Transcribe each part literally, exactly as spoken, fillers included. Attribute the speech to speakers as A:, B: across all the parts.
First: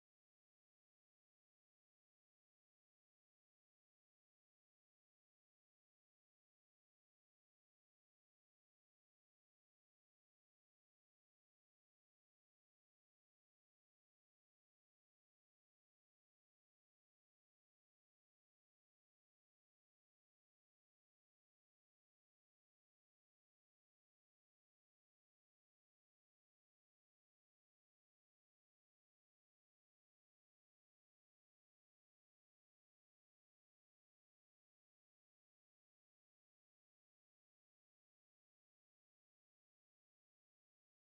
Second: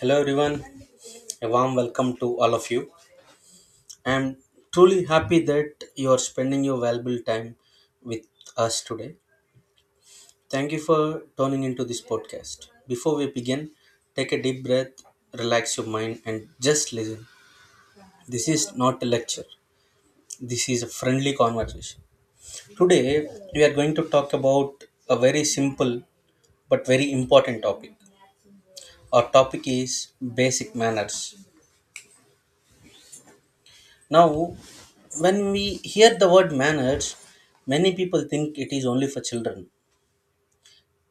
A: Hello everyone, a warm welcome to all of you. I am truly happy that you are spending your valuable time with us today. Thank you for tuning into this podcast. Before we begin, take a deep breath, relax your mind, and just listen. This is not a lecture, this is a friendly conversation. Today, we are going to talk about a very simple but very important topic. Our topic is basic manners. Now, when we hear the word manners, many people think it is only for children.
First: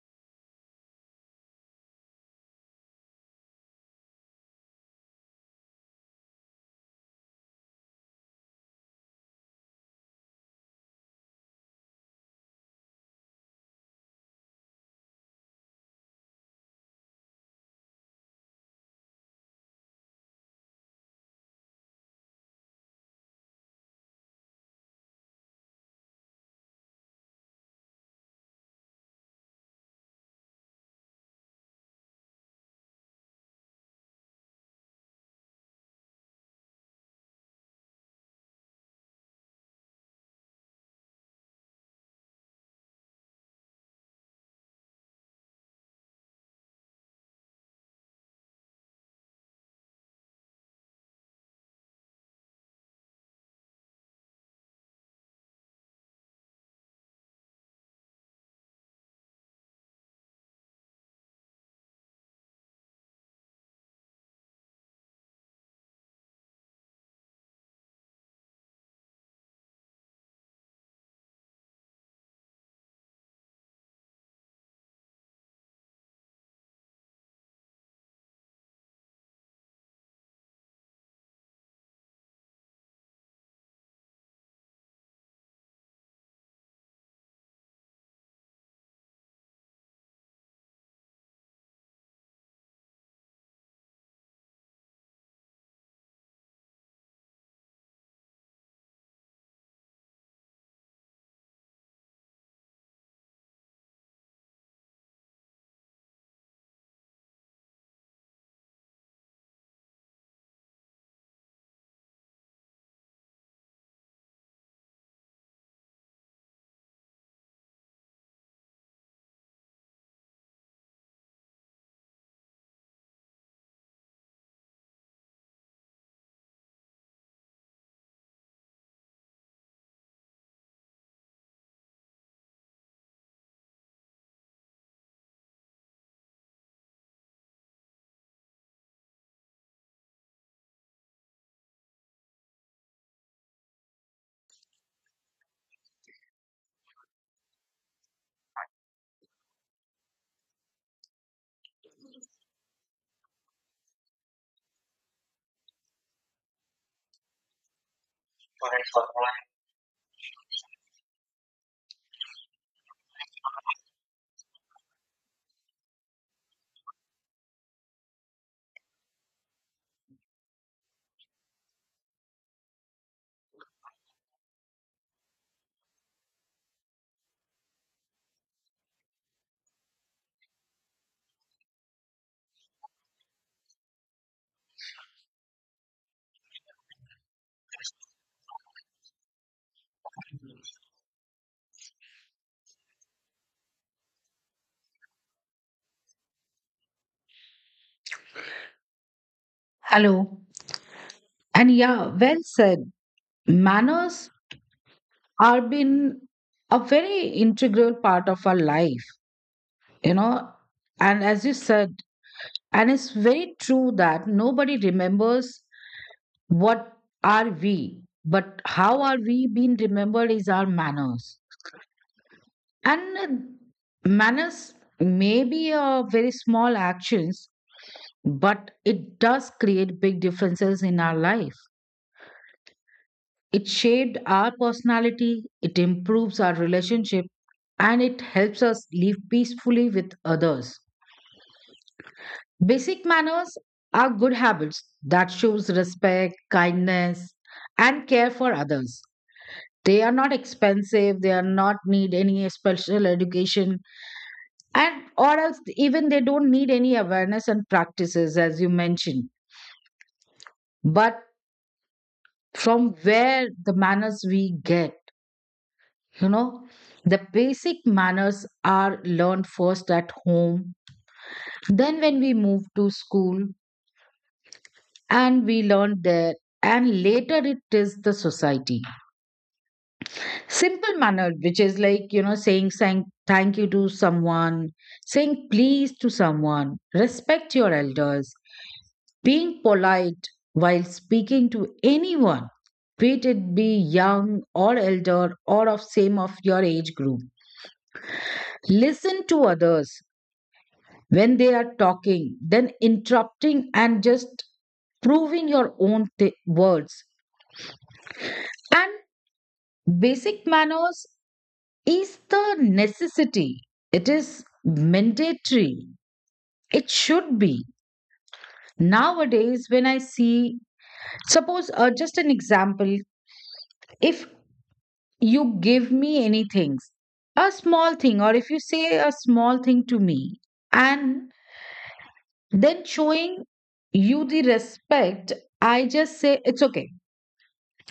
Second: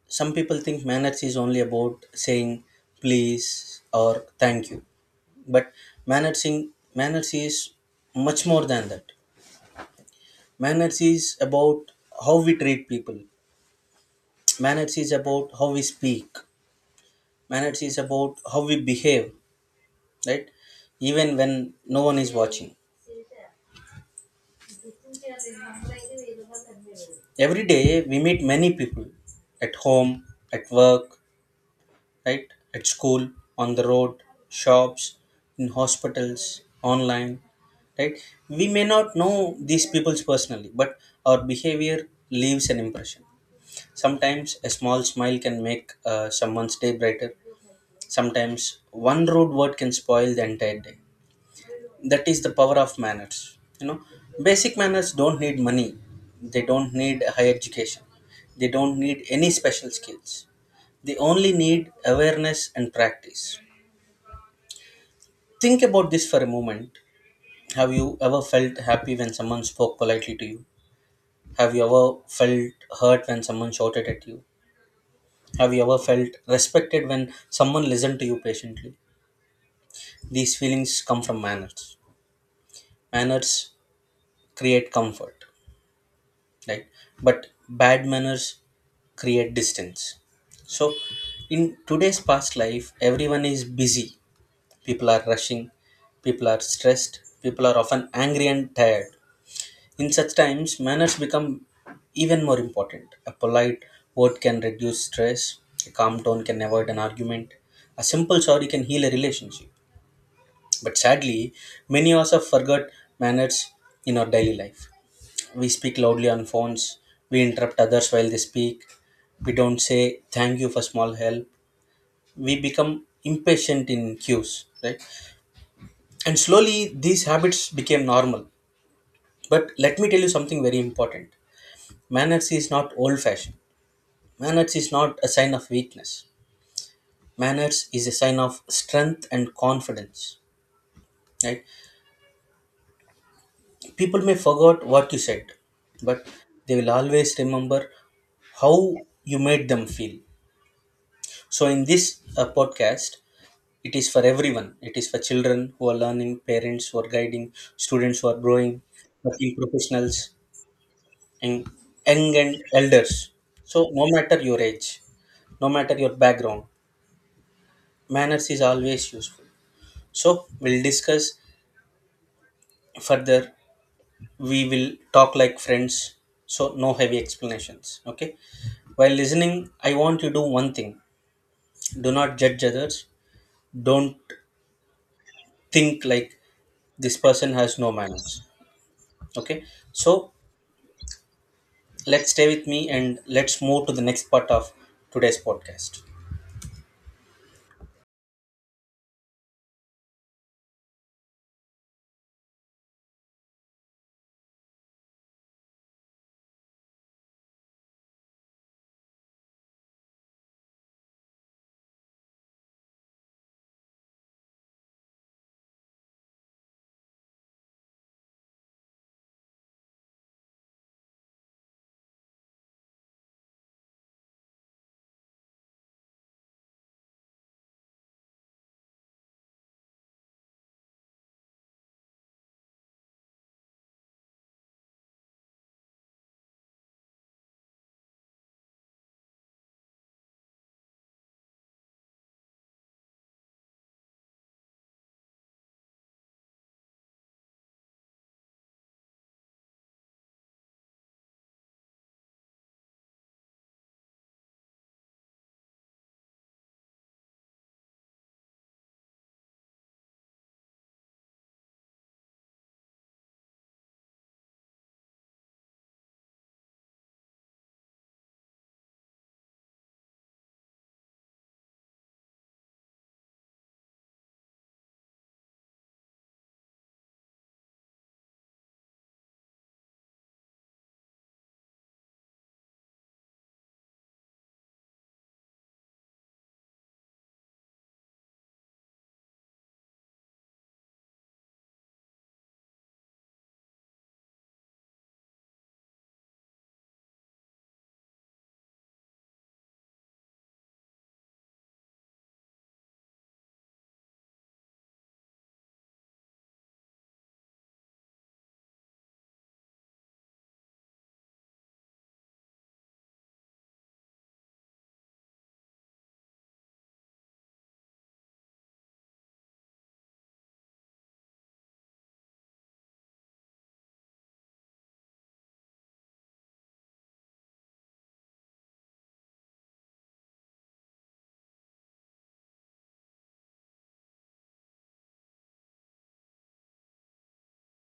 A: Some people think manners is only about saying please or thank you. But manners, in, manners is much more than that. Manners is about how we treat people. Manners is about how we speak. Manners is about how we behave, right? Even when no one is watching. Every day we meet many people at home, at work, right? At school, on the road, shops, in hospitals, online, right? We may not know these peoples personally, but our behavior leaves an impression. Sometimes a small smile can make uh, someone's day brighter. Sometimes one rude word can spoil the entire day. That is the power of manners. You know, basic manners don't need money. They don't need a higher education. They don't need any special skills. They only need awareness and practice. Think about this for a moment. Have you ever felt happy when someone spoke politely to you? Have you ever felt hurt when someone shouted at you? Have you ever felt respected when someone listened to you patiently? These feelings come from manners. Manners create comfort, right? But bad manners create distance. So, in today's past life, everyone is busy. People are rushing, people are stressed, people are often angry and tired. In such times, manners become even more important. A polite word can reduce stress, a calm tone can avoid an argument, a simple sorry can heal a relationship. But sadly, many of us have forgot manners in our daily life. We speak loudly on phones, we interrupt others while they speak, we don't say thank you for small help, we become impatient in queues, right? And slowly, these habits became normal. But let me tell you something very important. Manners is not old fashioned. Manners is not a sign of weakness. Manners is a sign of strength and confidence. Right? People may forget what you said, but they will always remember how you made them feel. So, in this uh, podcast, it is for everyone. It is for children who are learning, parents who are guiding, students who are growing, working professionals, and young and elders. So, no matter your age, no matter your background, manners is always useful. So we'll discuss further. We will talk like friends. So no heavy explanations. Okay. While listening, I want you to do one thing. Do not judge others. Don't think like this person has no manners. Okay. So let's stay with me and let's move to the next part of today's podcast.
B: Hello. And yeah, well said. Manners are been a very integral part of our life, you know. And as you said, and it's very true that nobody remembers what are we, but how are we being remembered is our manners. And uh, manners may be a very small actions, but it does create big differences in our life. It shaped our personality, it improves our relationship, and it helps us live peacefully with others. Basic manners are good habits that shows respect, kindness, and care for others. They are not expensive, they are not need any special education and or else even they don't need any awareness and practices as you mentioned. But from where the manners we get. You know, the basic manners are learned first at home, then when we move to school and we learn there, and later it is the society. Simple manner, which is like, you know, saying, saying thank you to someone, saying please to someone, respect your elders, being polite while speaking to anyone. Be it be young or elder or of same of your age group. Listen to others when they are talking, then interrupting and just proving your own th- words. And basic manners is the necessity, it is mandatory, it should be. Nowadays, when I see, suppose uh, just an example, if you give me anything, a small thing, or if you say a small thing to me, and then showing you the respect, I just say it's okay.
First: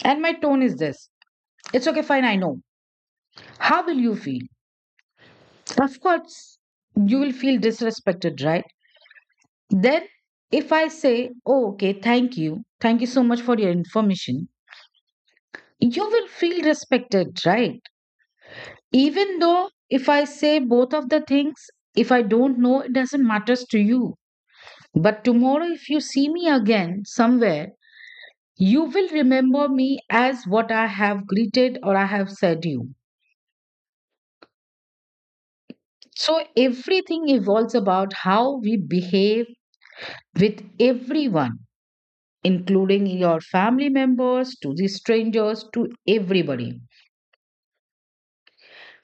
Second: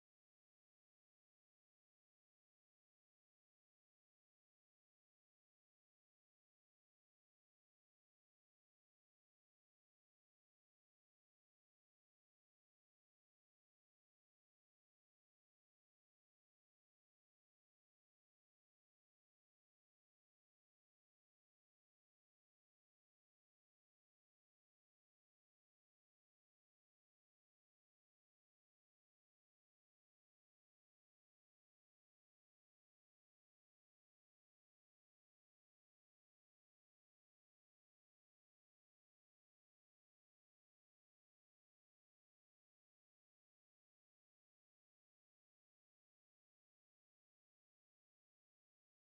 B: And my tone is this. It's okay, fine, I know. How will you feel? Of course, you will feel disrespected, right? Then, if I say, oh, okay, thank you, thank you so much for your information, you will feel respected, right? Even though if I say both of the things, if I don't know, it doesn't matters to you. But tomorrow, if you see me again somewhere, you will remember me as what I have greeted or I have said you. So everything evolves about how we behave with everyone, including your family members, to the strangers, to everybody.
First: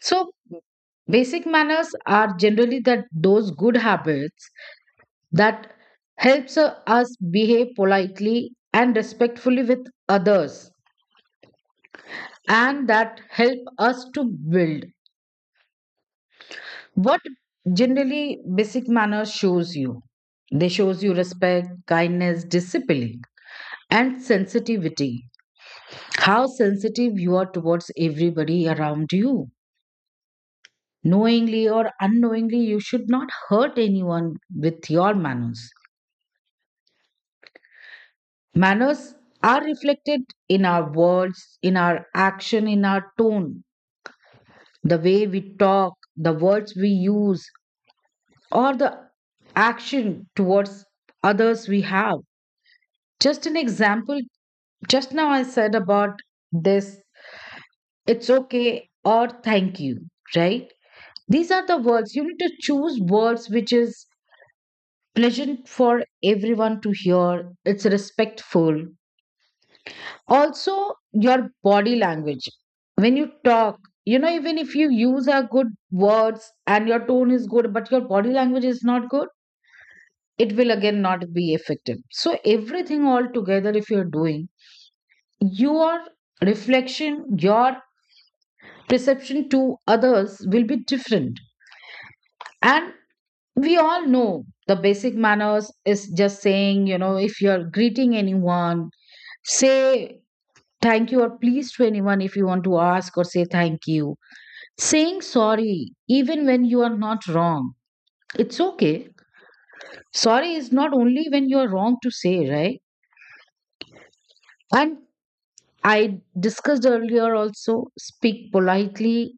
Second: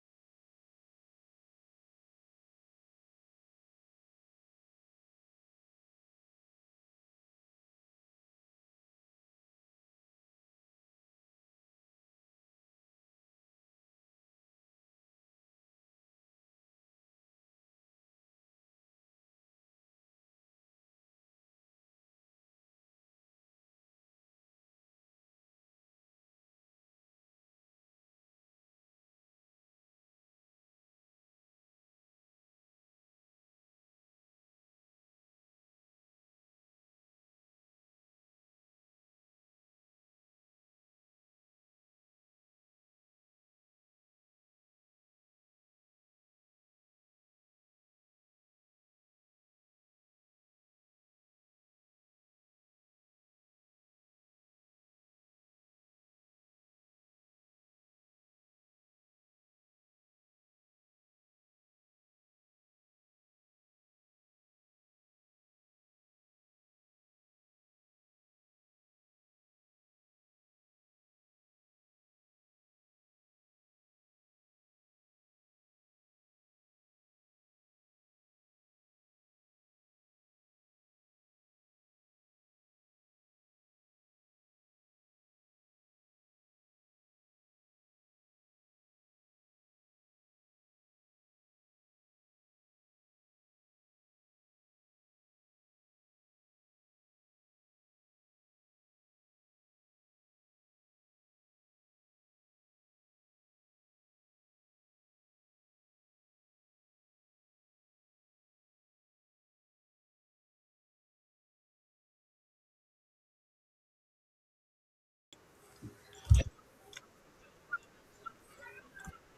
B: So basic manners are generally that those good habits that helps uh, us behave politely and respectfully with others and that help us to build what generally basic manners shows you, they shows you respect, kindness, discipline, and sensitivity. How sensitive you are towards everybody around you. Knowingly or unknowingly, you should not hurt anyone with your manners. Manners are reflected in our words, in our action, in our tone, the way we talk, the words we use, or the action towards others we have. Just an example, just now I said about this, it's okay or thank you, right? These are the words. You need to choose words which is pleasant for everyone to hear. It's respectful. Also, your body language. When you talk, you know, even if you use a good words and your tone is good, but your body language is not good, it will again not be effective. So everything all together, if you're doing, your reflection, your perception to others will be different. And we all know the basic manners is just saying, you know, if you're greeting anyone, say thank you or please to anyone if you want to ask or say thank you. Saying sorry, even when you are not wrong, it's okay. Sorry is not only when you're wrong to say, right? And I discussed earlier also speak politely,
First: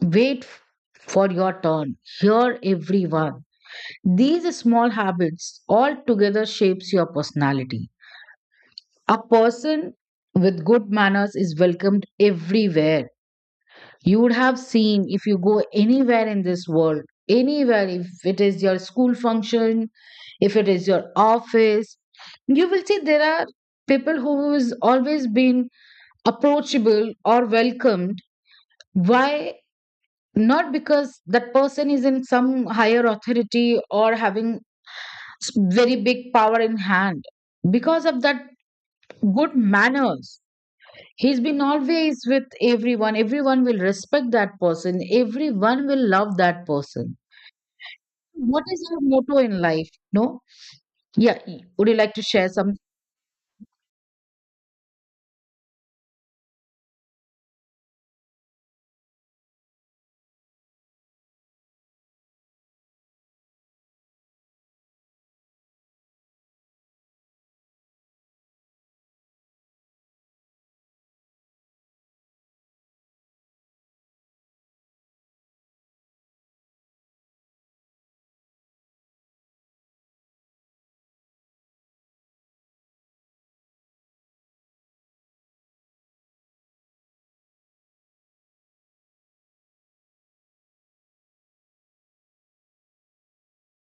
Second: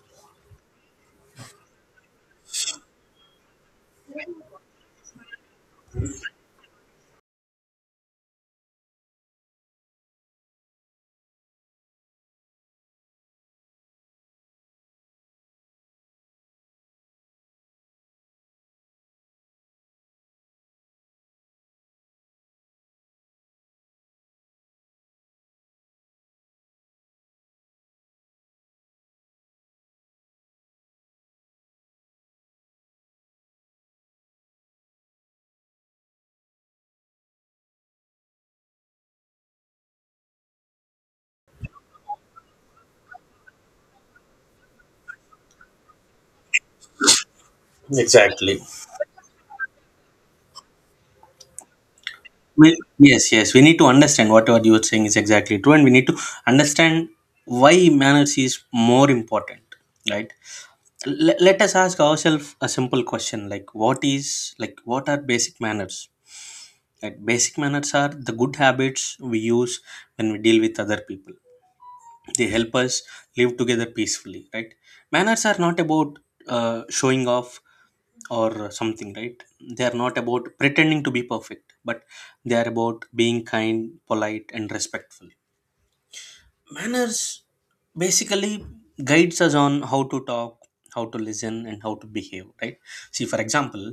B: wait f- for your turn, hear everyone. These small habits all together shapes your personality. A person with good manners is welcomed everywhere. You would have seen if you go anywhere in this world, anywhere, if it is your school function, if it is your office, you will see there are people who has always been approachable or welcomed. Why? Not because that person is in some higher authority or having s- very big power in hand. Because of that good manners, he's been always with everyone. Everyone will respect that person. Everyone will love that person.
A: Exactly.
B: What is your motto in life? No? Yeah. y- Would you like to share some?
A: Well, yes, yes, we need to understand whatever you are saying is exactly true, and we need to understand why manners is more important, right? L- let us ask ourselves a simple question, like what is, like what are basic manners, like basic manners are the good habits we use when we deal with other people. They help us live together peacefully, right? Manners are not about uh, showing off or something, right? They are not about pretending to be perfect, but they are about being kind, polite, and respectful. Manners basically guides us on how to talk, how to listen, and how to behave, right? See, for example,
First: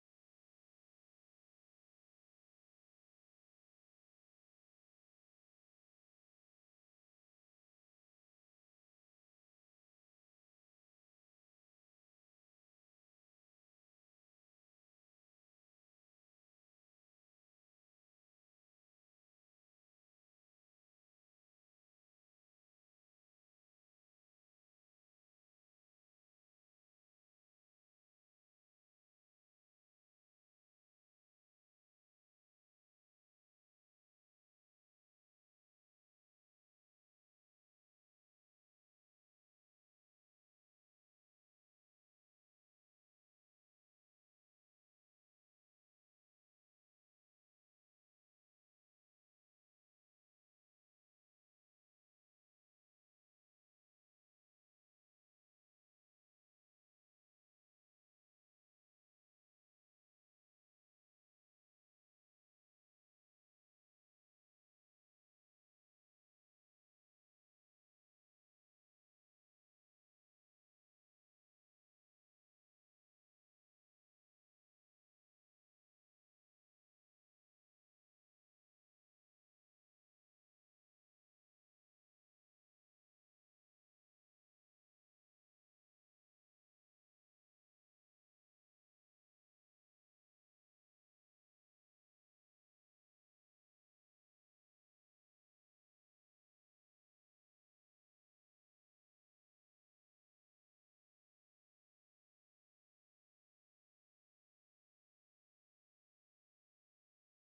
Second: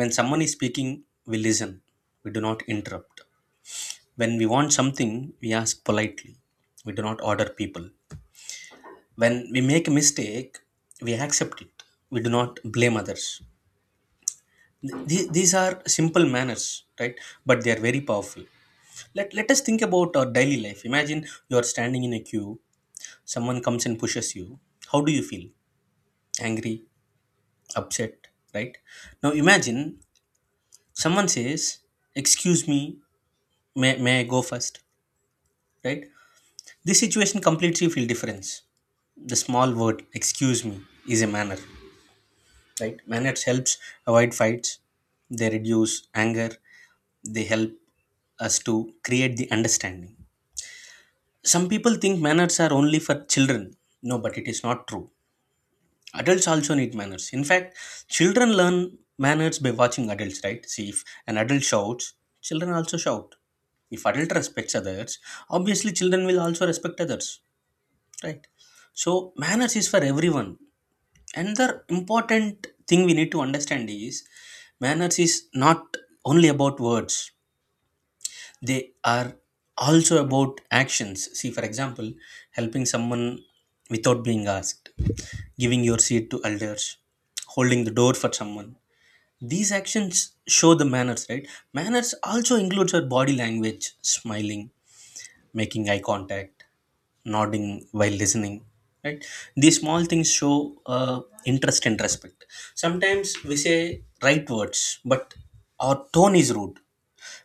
A: when someone is speaking, we listen. We do not interrupt. When we want something, we ask politely. We do not order people. When we make a mistake, we accept it. We do not blame others. Th- these are simple manners, right? But they are very powerful. Let, let us think about our daily life. Imagine you are standing in a queue, someone comes and pushes you. How do you feel? Angry, upset, right? Now imagine someone says, "Excuse me, may, may I go first?" Right? This situation completely feel difference. The small word "excuse me" is a manner, right? Manners helps avoid fights, they reduce anger, they help us to create the understanding. Some people think manners are only for children. No, but it is not true. Adults also need manners. In fact, children learn manners by watching adults, right? See, if an adult shouts, children also shout. If adult respects others, obviously children will also respect others, right? So manners is for everyone. And the important thing we need to understand is manners is not only about words, they are also about actions. See, for example, helping someone without being asked, giving your seat to elders, holding the door for someone. These actions show the manners, right? Manners also includes our body language, smiling, making eye contact, nodding while listening, right? These small things show uh, interest and respect. Sometimes we say right words but our tone is rude.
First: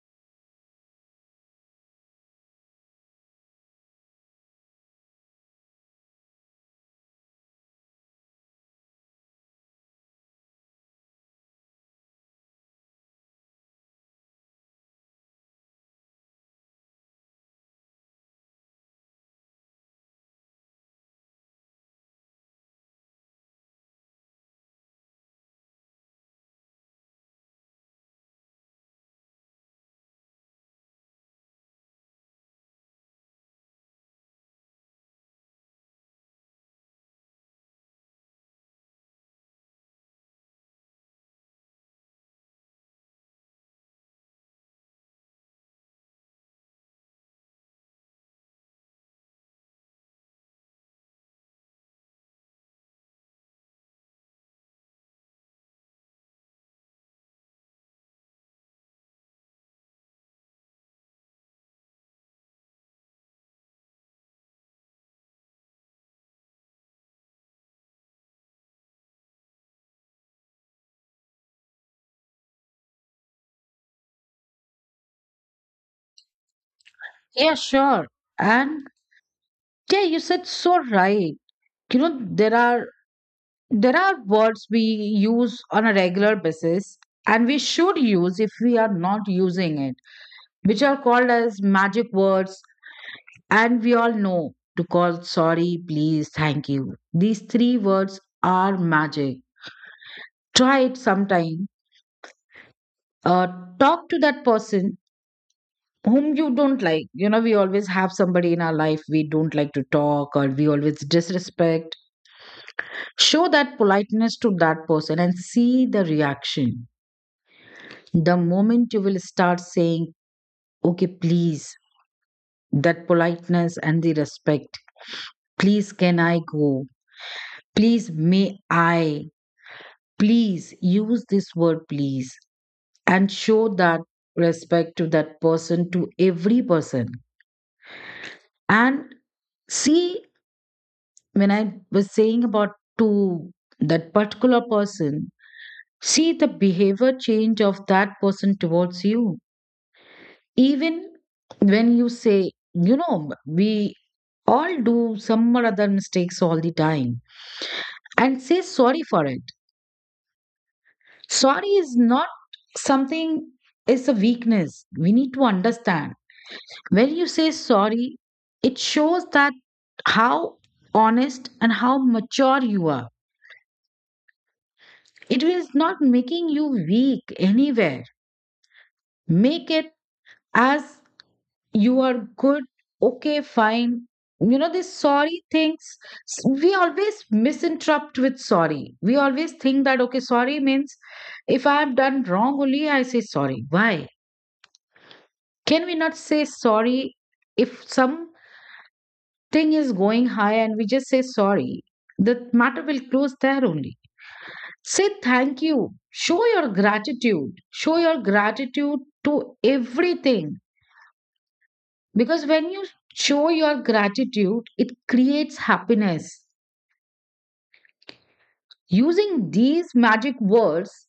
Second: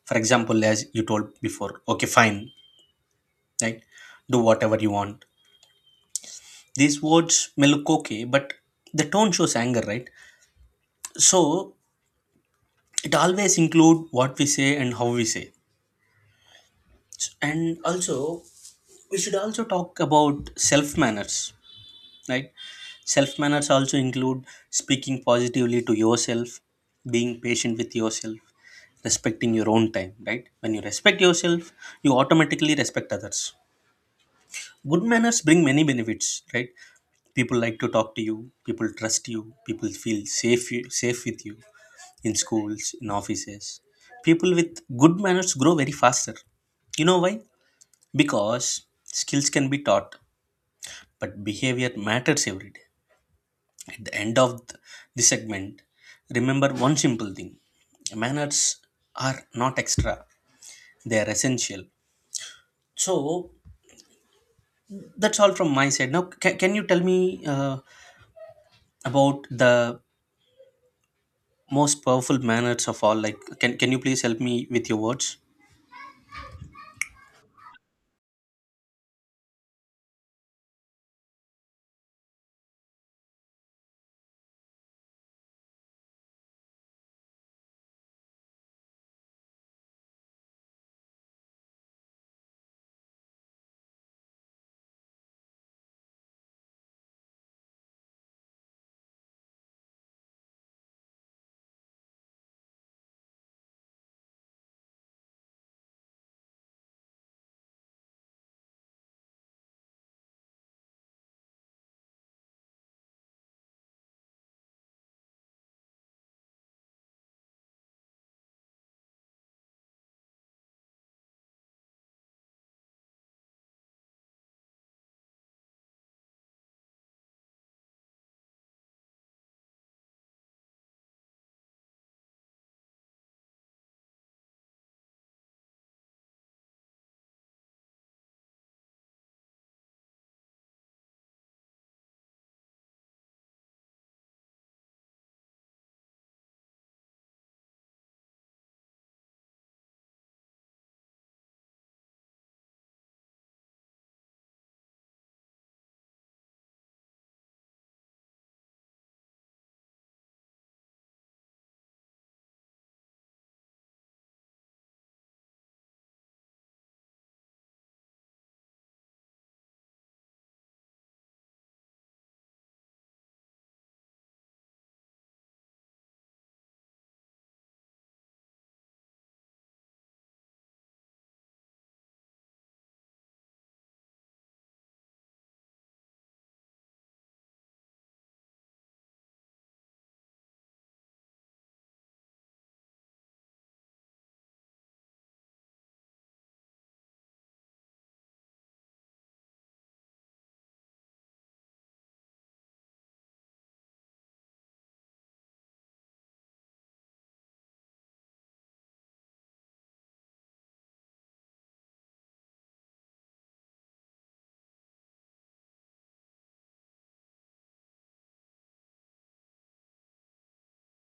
A: For example, as you told before, "Okay, fine, right? Do whatever you want." These words may look okay, but the tone shows anger, right? So it always include what we say and how we say it. And also, we should also talk about self manners, right? Self manners also include speaking positively to yourself, being patient with yourself, respecting your own time, right? When you respect yourself, you automatically respect others. Good manners bring many benefits, right? People like to talk to you, people trust you, people feel safe you, safe with you. In schools, in offices, people with good manners grow very faster. You know why? Because skills can be taught, but behavior matters every day. At the end of th- the segment, remember one simple thing: manners are not extra, they are essential. So that's all from my side. Now ca- can you tell me uh, about the most powerful manners of all, like can can you please help me with your words?
B: Yeah, sure. And yeah, you said so right. You know, there are there are words we use on a regular basis and we should use if we are not using it, which are called as magic words. And we all know to call sorry, please, thank you. These three words are magic. Try it sometime. Uh, talk to that person whom you don't like. You know, we always have somebody in our life we don't like to talk or we always disrespect. Show that politeness to that person and see the reaction. The moment you will start saying, okay, please, that politeness and the respect, please, can I go? Please, may I? Please use this word please and show that respect to that person, to every person. And see, when I was saying about to that particular person, see the behavior change of that person towards you. Even when you say, you know, we all do some or other mistakes all the time and say sorry for it. Sorry is not something, it's a weakness we need to understand. When you say sorry, it shows that how honest and how mature you are. It is not making you weak anywhere. Make it as you are good, okay, fine. You know, these sorry things, s- we always misinterpret with sorry. We always think that okay, sorry means if I have done wrong only I say sorry. Why can we not say sorry? If some thing is going high and we just say sorry, the matter will close there only. Say thank you. Show your gratitude. Show your gratitude to everything. Because when you show your gratitude, it creates happiness. Using these magic words,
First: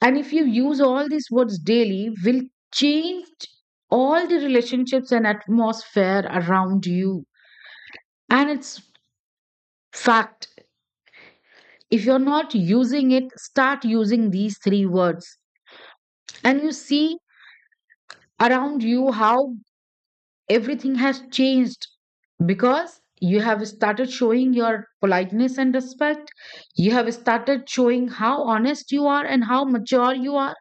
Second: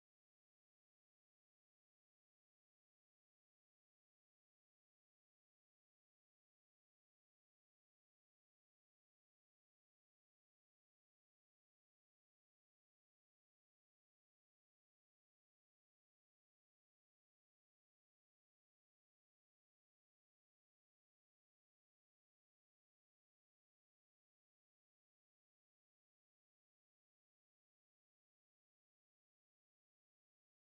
B: and if you use all these words daily, will change all the relationships and atmosphere around you. And it's fact. If you're not using it, start using these three words. And you see around you how everything has changed because you have started showing your politeness and respect. You have started showing how honest you are and how mature you are.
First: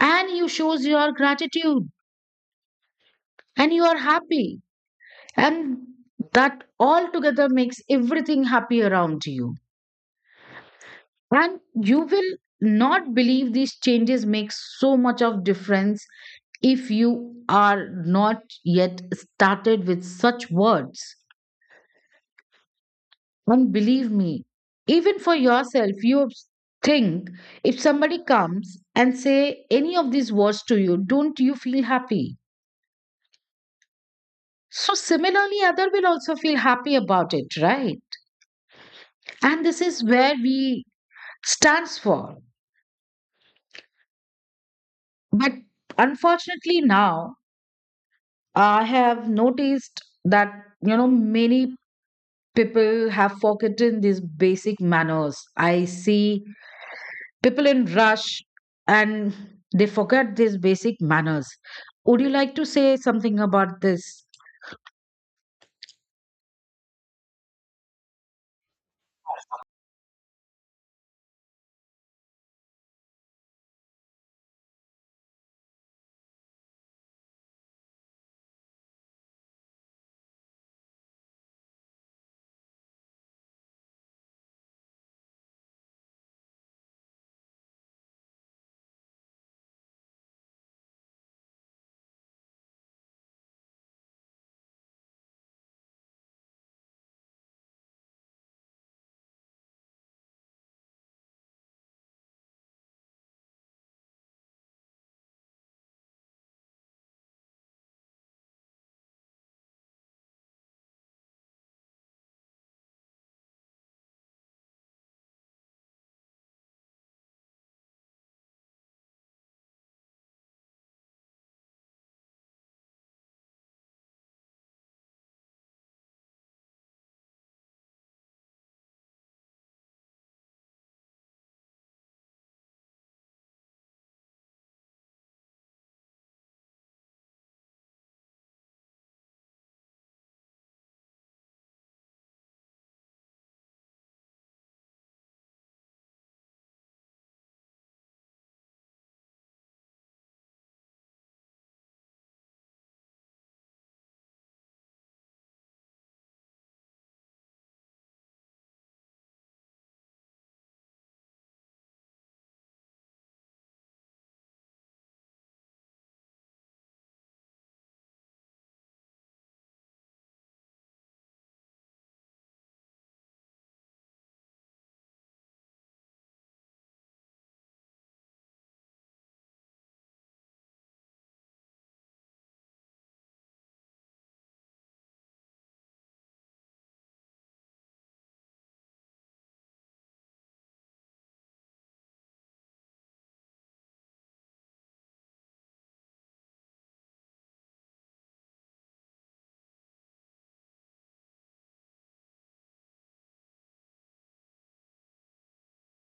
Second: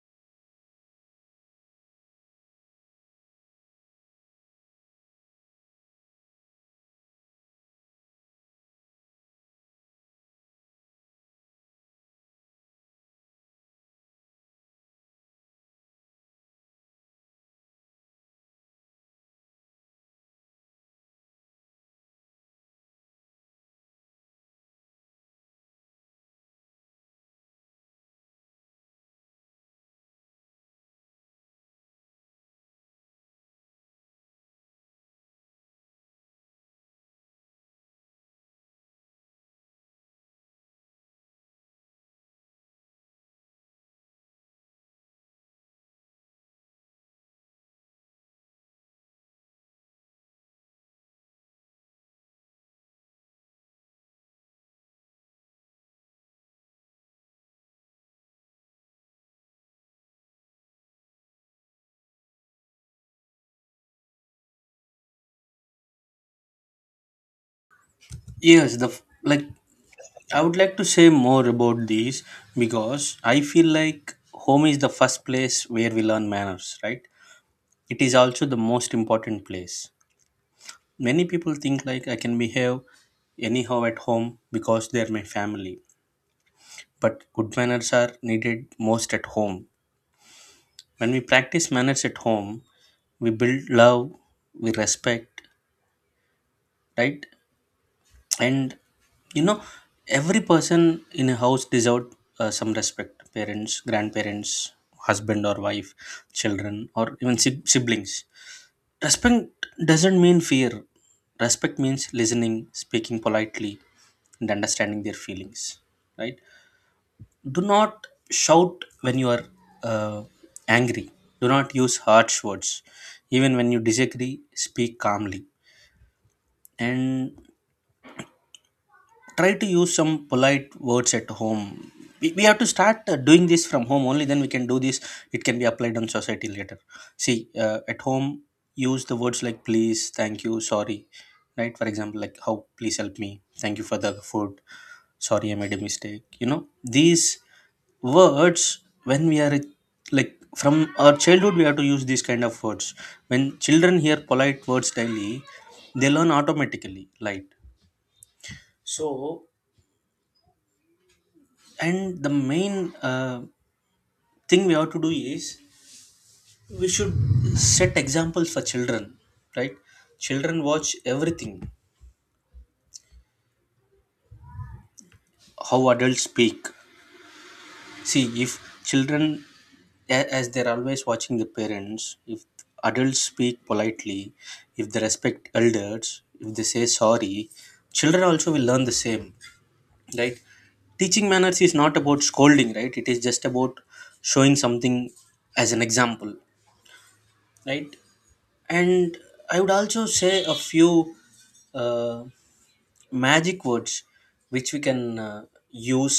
B: And you shows your gratitude and you are happy. And that all together makes everything happy around you. And you will not believe these changes make so much of difference if you are not yet started with such words. And believe me, even for yourself, you think, if somebody comes and say any of these words to you, don't you feel happy? So similarly other will also feel happy about it, right? And this is where we stands for. But unfortunately now I have noticed that, you know, many people have forgotten these basic manners. I see people in rush and they forget these basic manners. Would you like to say something about this?
A: Yes, the f- like I would like to say more about these because I feel like home is the first place where we learn manners, right? It is also the most important place. Many people think like I can behave anyhow at home because they are my family. But good manners are needed most at home. When we practice manners at home, we build love, we respect, right? And you know, every person in a house deserves uh, some respect: parents, grandparents, husband or wife, children, or even sib- siblings. Respect doesn't mean fear. Respect means listening, speaking politely, and understanding their feelings, right? Do not shout when you are uh, angry. Do not use harsh words. Even when you disagree, speak calmly, and try to use some polite words at home. We, we have to start uh, doing this from home, only then we can do this. It can be applied on society later. See, uh, at home, use the words like please, thank you, sorry. Right, for example, like, "How please help me," "Thank you for the food," "Sorry, I made a mistake," you know. These words, when we are like from our childhood, we have to use these kind of words. When children hear polite words daily, they learn automatically, right? And the main uh, thing we have to do is we should set examples for children, right? Children watch everything, how adults speak. See, if children, a- as they're always watching the parents, if adults speak politely, if they respect elders, if they say sorry, children also will learn the same, right? Teaching manners is not about scolding, right? It is just about showing something as an example, right? And I would also say a few uh, magic words which we can uh, use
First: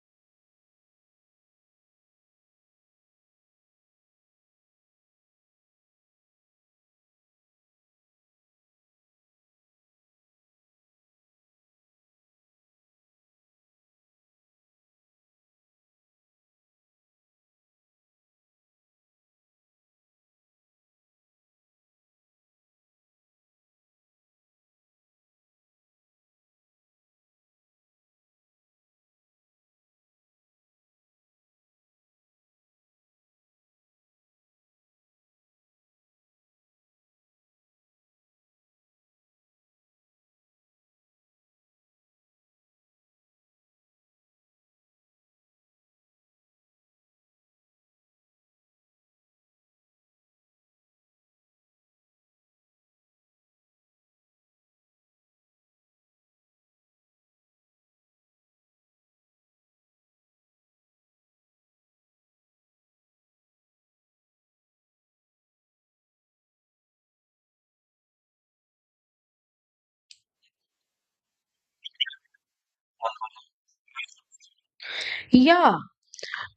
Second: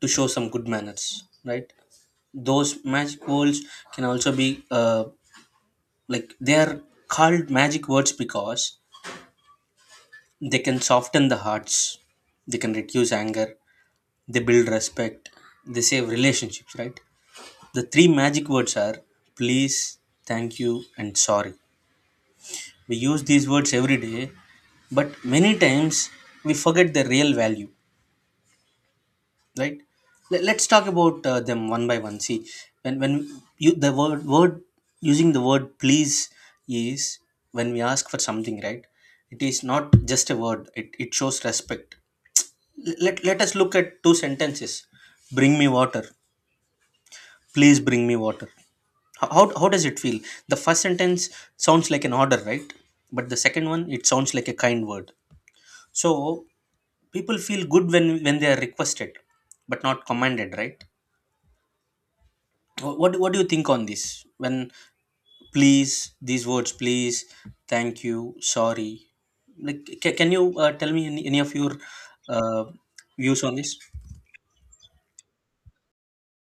A: to show some good manners, right? Those magic words can also be uh, like, they are called magic words because they can soften the hearts, they can reduce anger, they build respect, they save relationships, right? The three magic words are please, thank you, and sorry. We use these words every day, but many times we forget their real value, right? Let- Let's talk about uh, them one by one. See, when when you the word word using the word "please" is when we ask for something, right? It is not just a word. It it shows respect. Let let us look at two sentences. "Bring me water." "Please bring me water." How, how how does it feel? The first sentence sounds like an order, right? But the second one, it sounds like a kind word. So people feel good when when they are requested but not commanded, right? What what do you think on this? When please, these words please, thank you, sorry, like ca- can you uh, tell me any, any of your uh, views on this?
B: Yeah,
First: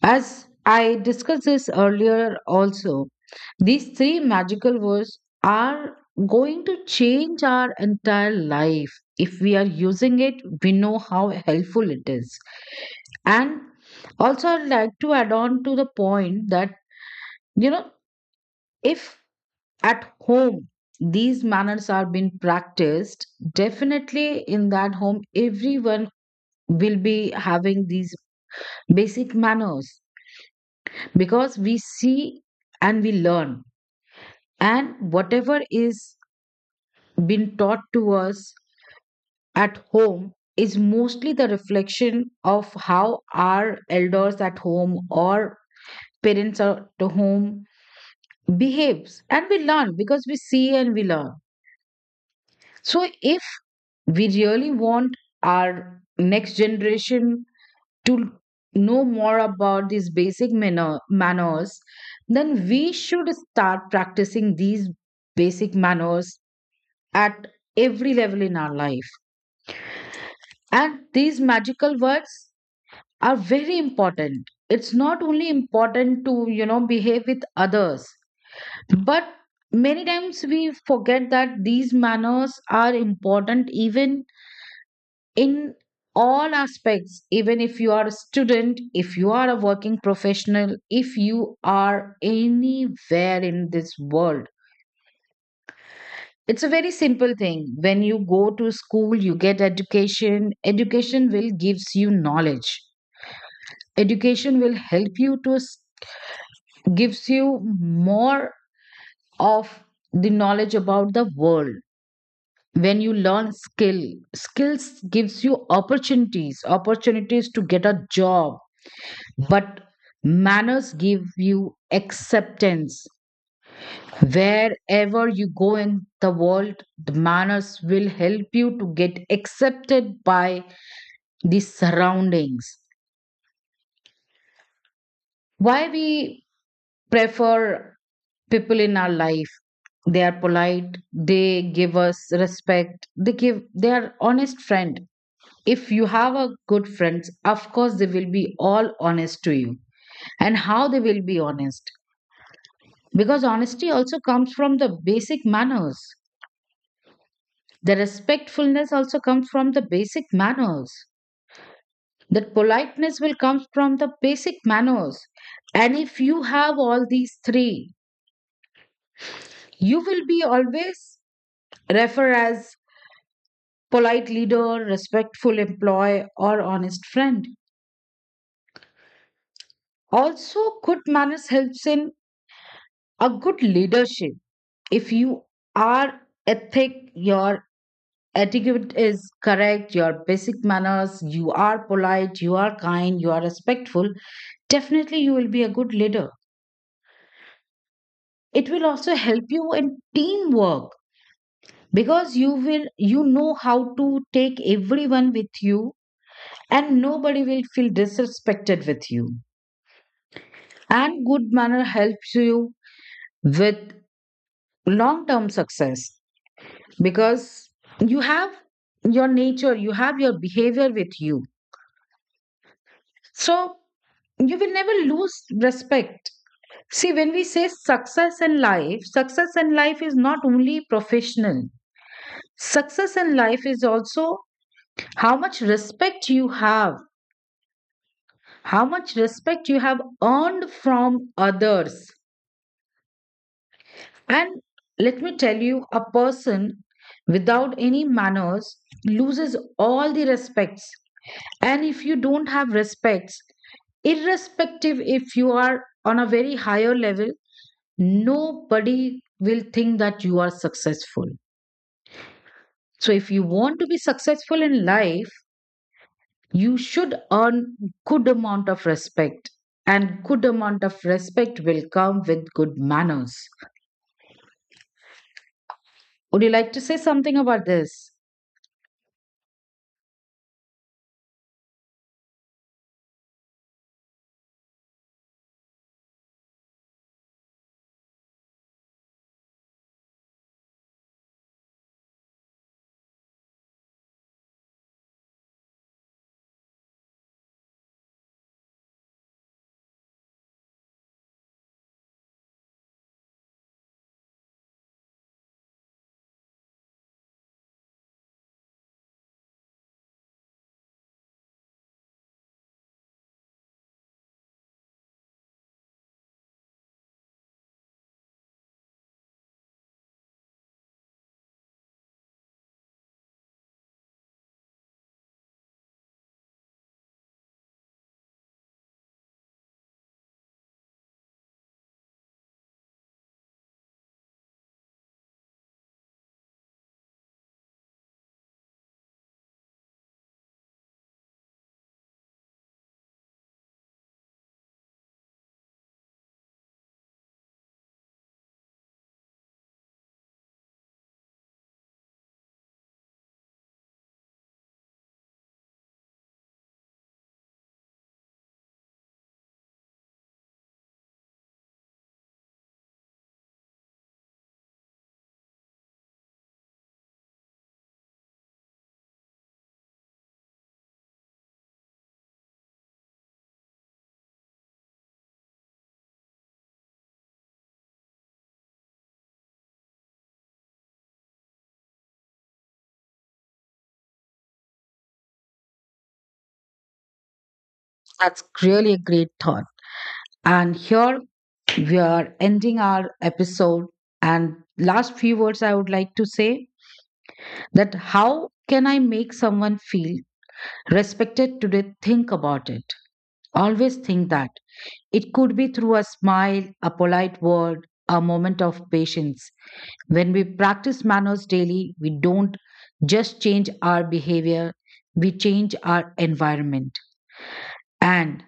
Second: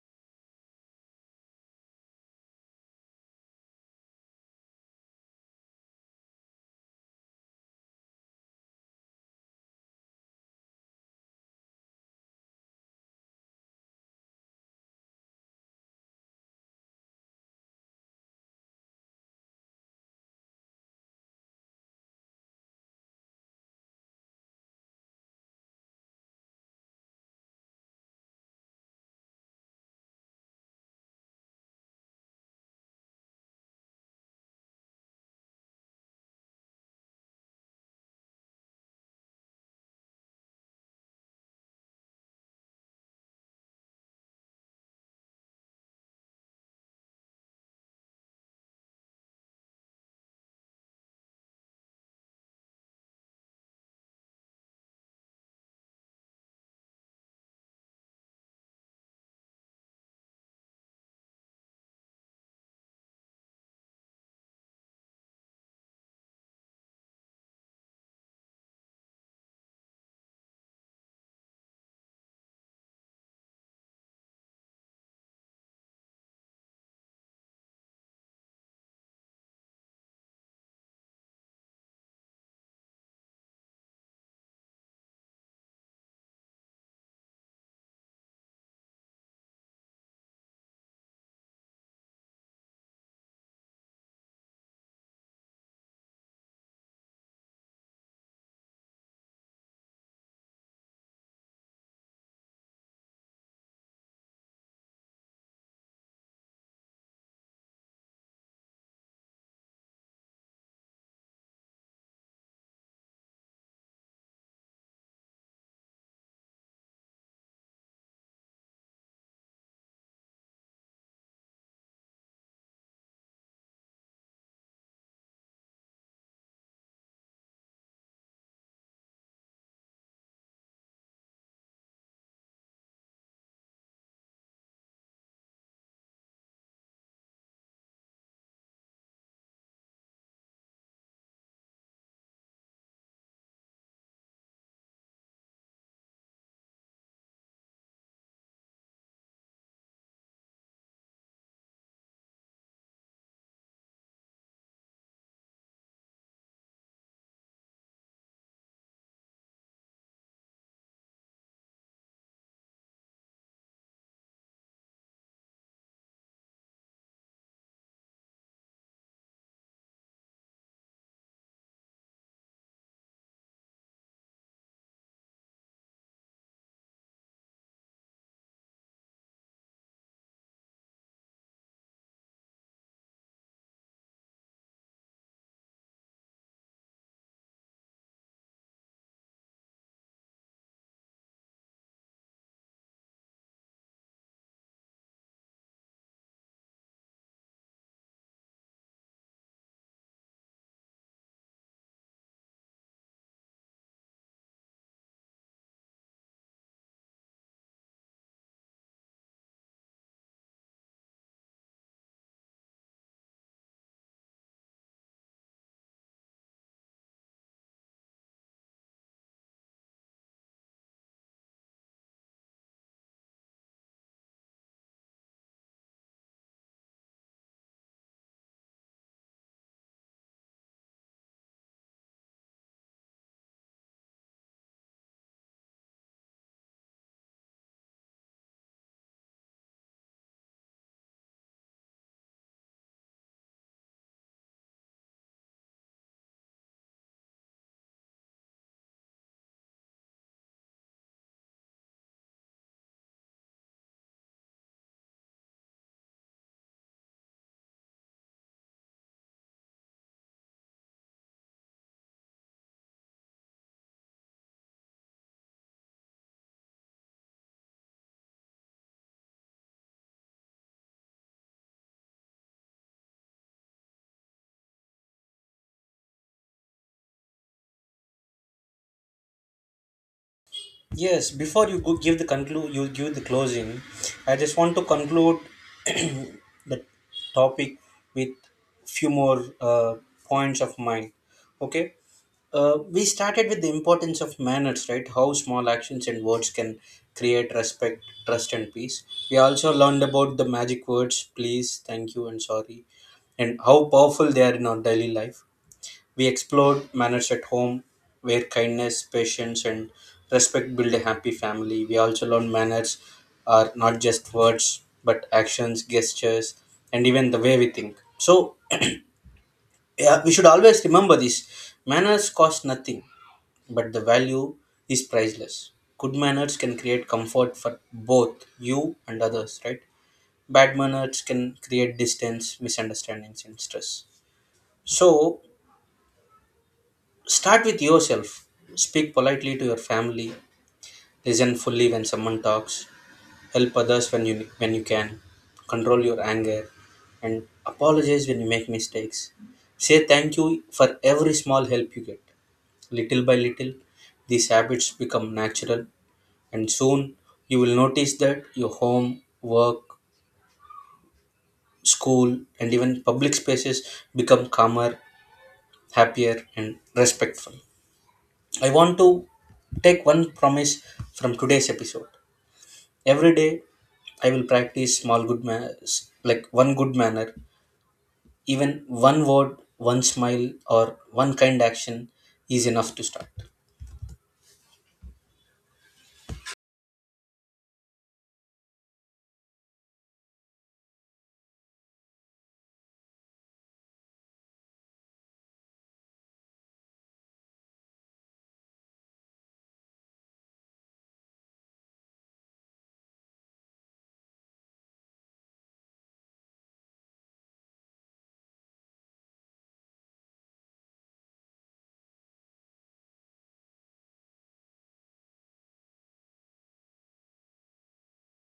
B: as I discussed this earlier also, these three magical words are going to change our entire life. If we are using it, we know how helpful it is. And also, I'd like to add on to the point that, you know, if at home these manners are being practiced, definitely in that home, everyone will be having these basic manners because we see and we learn. And whatever is being taught to us at home is mostly the reflection of how our elders at home or parents at home behaves and we learn because we see and we learn. So if we really want our next generation to know more about these basic manner, manners, then we should start practicing these basic manners at every level in our life. And these magical words are very important. It's not only important to, you know, behave with others. But many times we forget that these manners are important even in all aspects, even if you are a student, if you are a working professional, if you are anywhere in this world. It's a very simple thing. When you go to school, you get education. Education will gives you knowledge. Education will help you to s- gives you more of the knowledge about the world. When you learn skill skills gives you opportunities, opportunities to get a job. But manners give you acceptance wherever you go in the world. The manners will help you to get accepted by the surroundings. Why we prefer people in our life? They are polite, they give us respect, they give, they are honest friend. If you have a good friends, of course they will be all honest to you. And how they will be honest? Because honesty also comes from the basic manners, the respectfulness also comes from the basic manners, that politeness will come from the basic manners. And if you have all these three, you will be always refer as polite leader, respectful employee, or honest friend. Also, good manners helps in a good leadership. If you are ethic, your etiquette is correct, your basic manners, you are polite, you are kind, you are respectful, definitely you will be a good leader. It will also help you in teamwork because you will you know how to take everyone with you and nobody will feel disrespected with you. And good manner helps you with long term success because you have your nature, you have your behavior with you. So you will never lose respect. See, when we say success in life, success in life is not only professional, success in life is also how much respect you have, how much respect you have earned from others. And let me tell you, a person without any manners loses all the respects. And if you don't have respects, irrespective if you are on a very higher level, nobody will think that you are successful. So if you want to be successful in life, you should earn good amount of respect, and good amount of respect will come with good manners. Would you like to say something about this?
A: Yes, before you go give the conclude, you give the closing. I just want to conclude the topic with few more uh, points of mine. Okay. Uh, we started with the importance of manners, right? How small actions and words can create respect, trust, and peace. We also learned about the magic words please, thank you, and sorry, and how powerful they are in our daily life. We explored manners at home, where kindness, patience, and respect build a happy family. We also learned manners are not just words, but actions, gestures, and even the way we think. So, yeah, we should always remember this: manners cost nothing, but the value is priceless. Good manners can create comfort for both you and others, right? Bad manners can create distance, misunderstandings, and stress. So, start with yourself. Speak politely to your family. Listen fully when someone talks. Help others when you when you can. Control your anger and apologize when you make mistakes. Say thank you for every small help you get. Little by little, these habits become natural, and soon you will notice that your home, work, school, and even public spaces become calmer, happier, and respectful. I want to take one promise from today's episode. Every day, I will practice small good manners, like one good manner, even one word, one smile, or one kind action is enough to start.
B: That's really a great thought. And here we are ending our episode. And last few words I would like to say, that how can I make someone feel respected today? Think about it. Always think that. It could be through a smile, a polite word, a moment of patience. When we practice manners daily, we don't just change our behavior, we change our environment. And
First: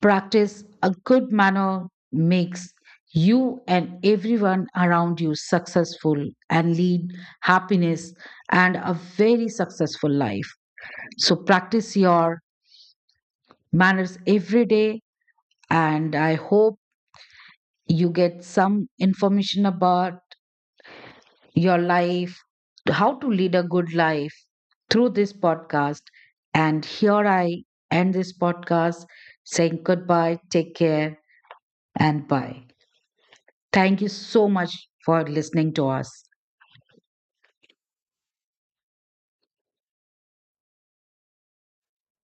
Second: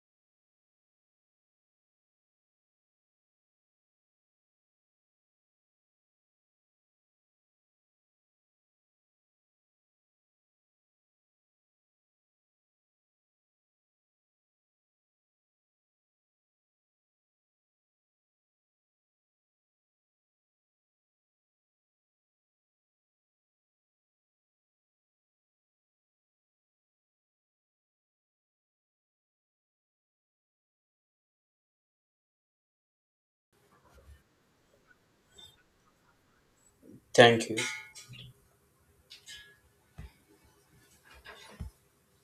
B: practice a good manner makes you and everyone around you successful and lead happiness and a very successful life. So practice your manners every day, and I hope you get some information about your life, how to lead a good life through this podcast. And here I end this podcast saying goodbye, take care, and bye. Thank you so much for listening to us.
A: Thank you.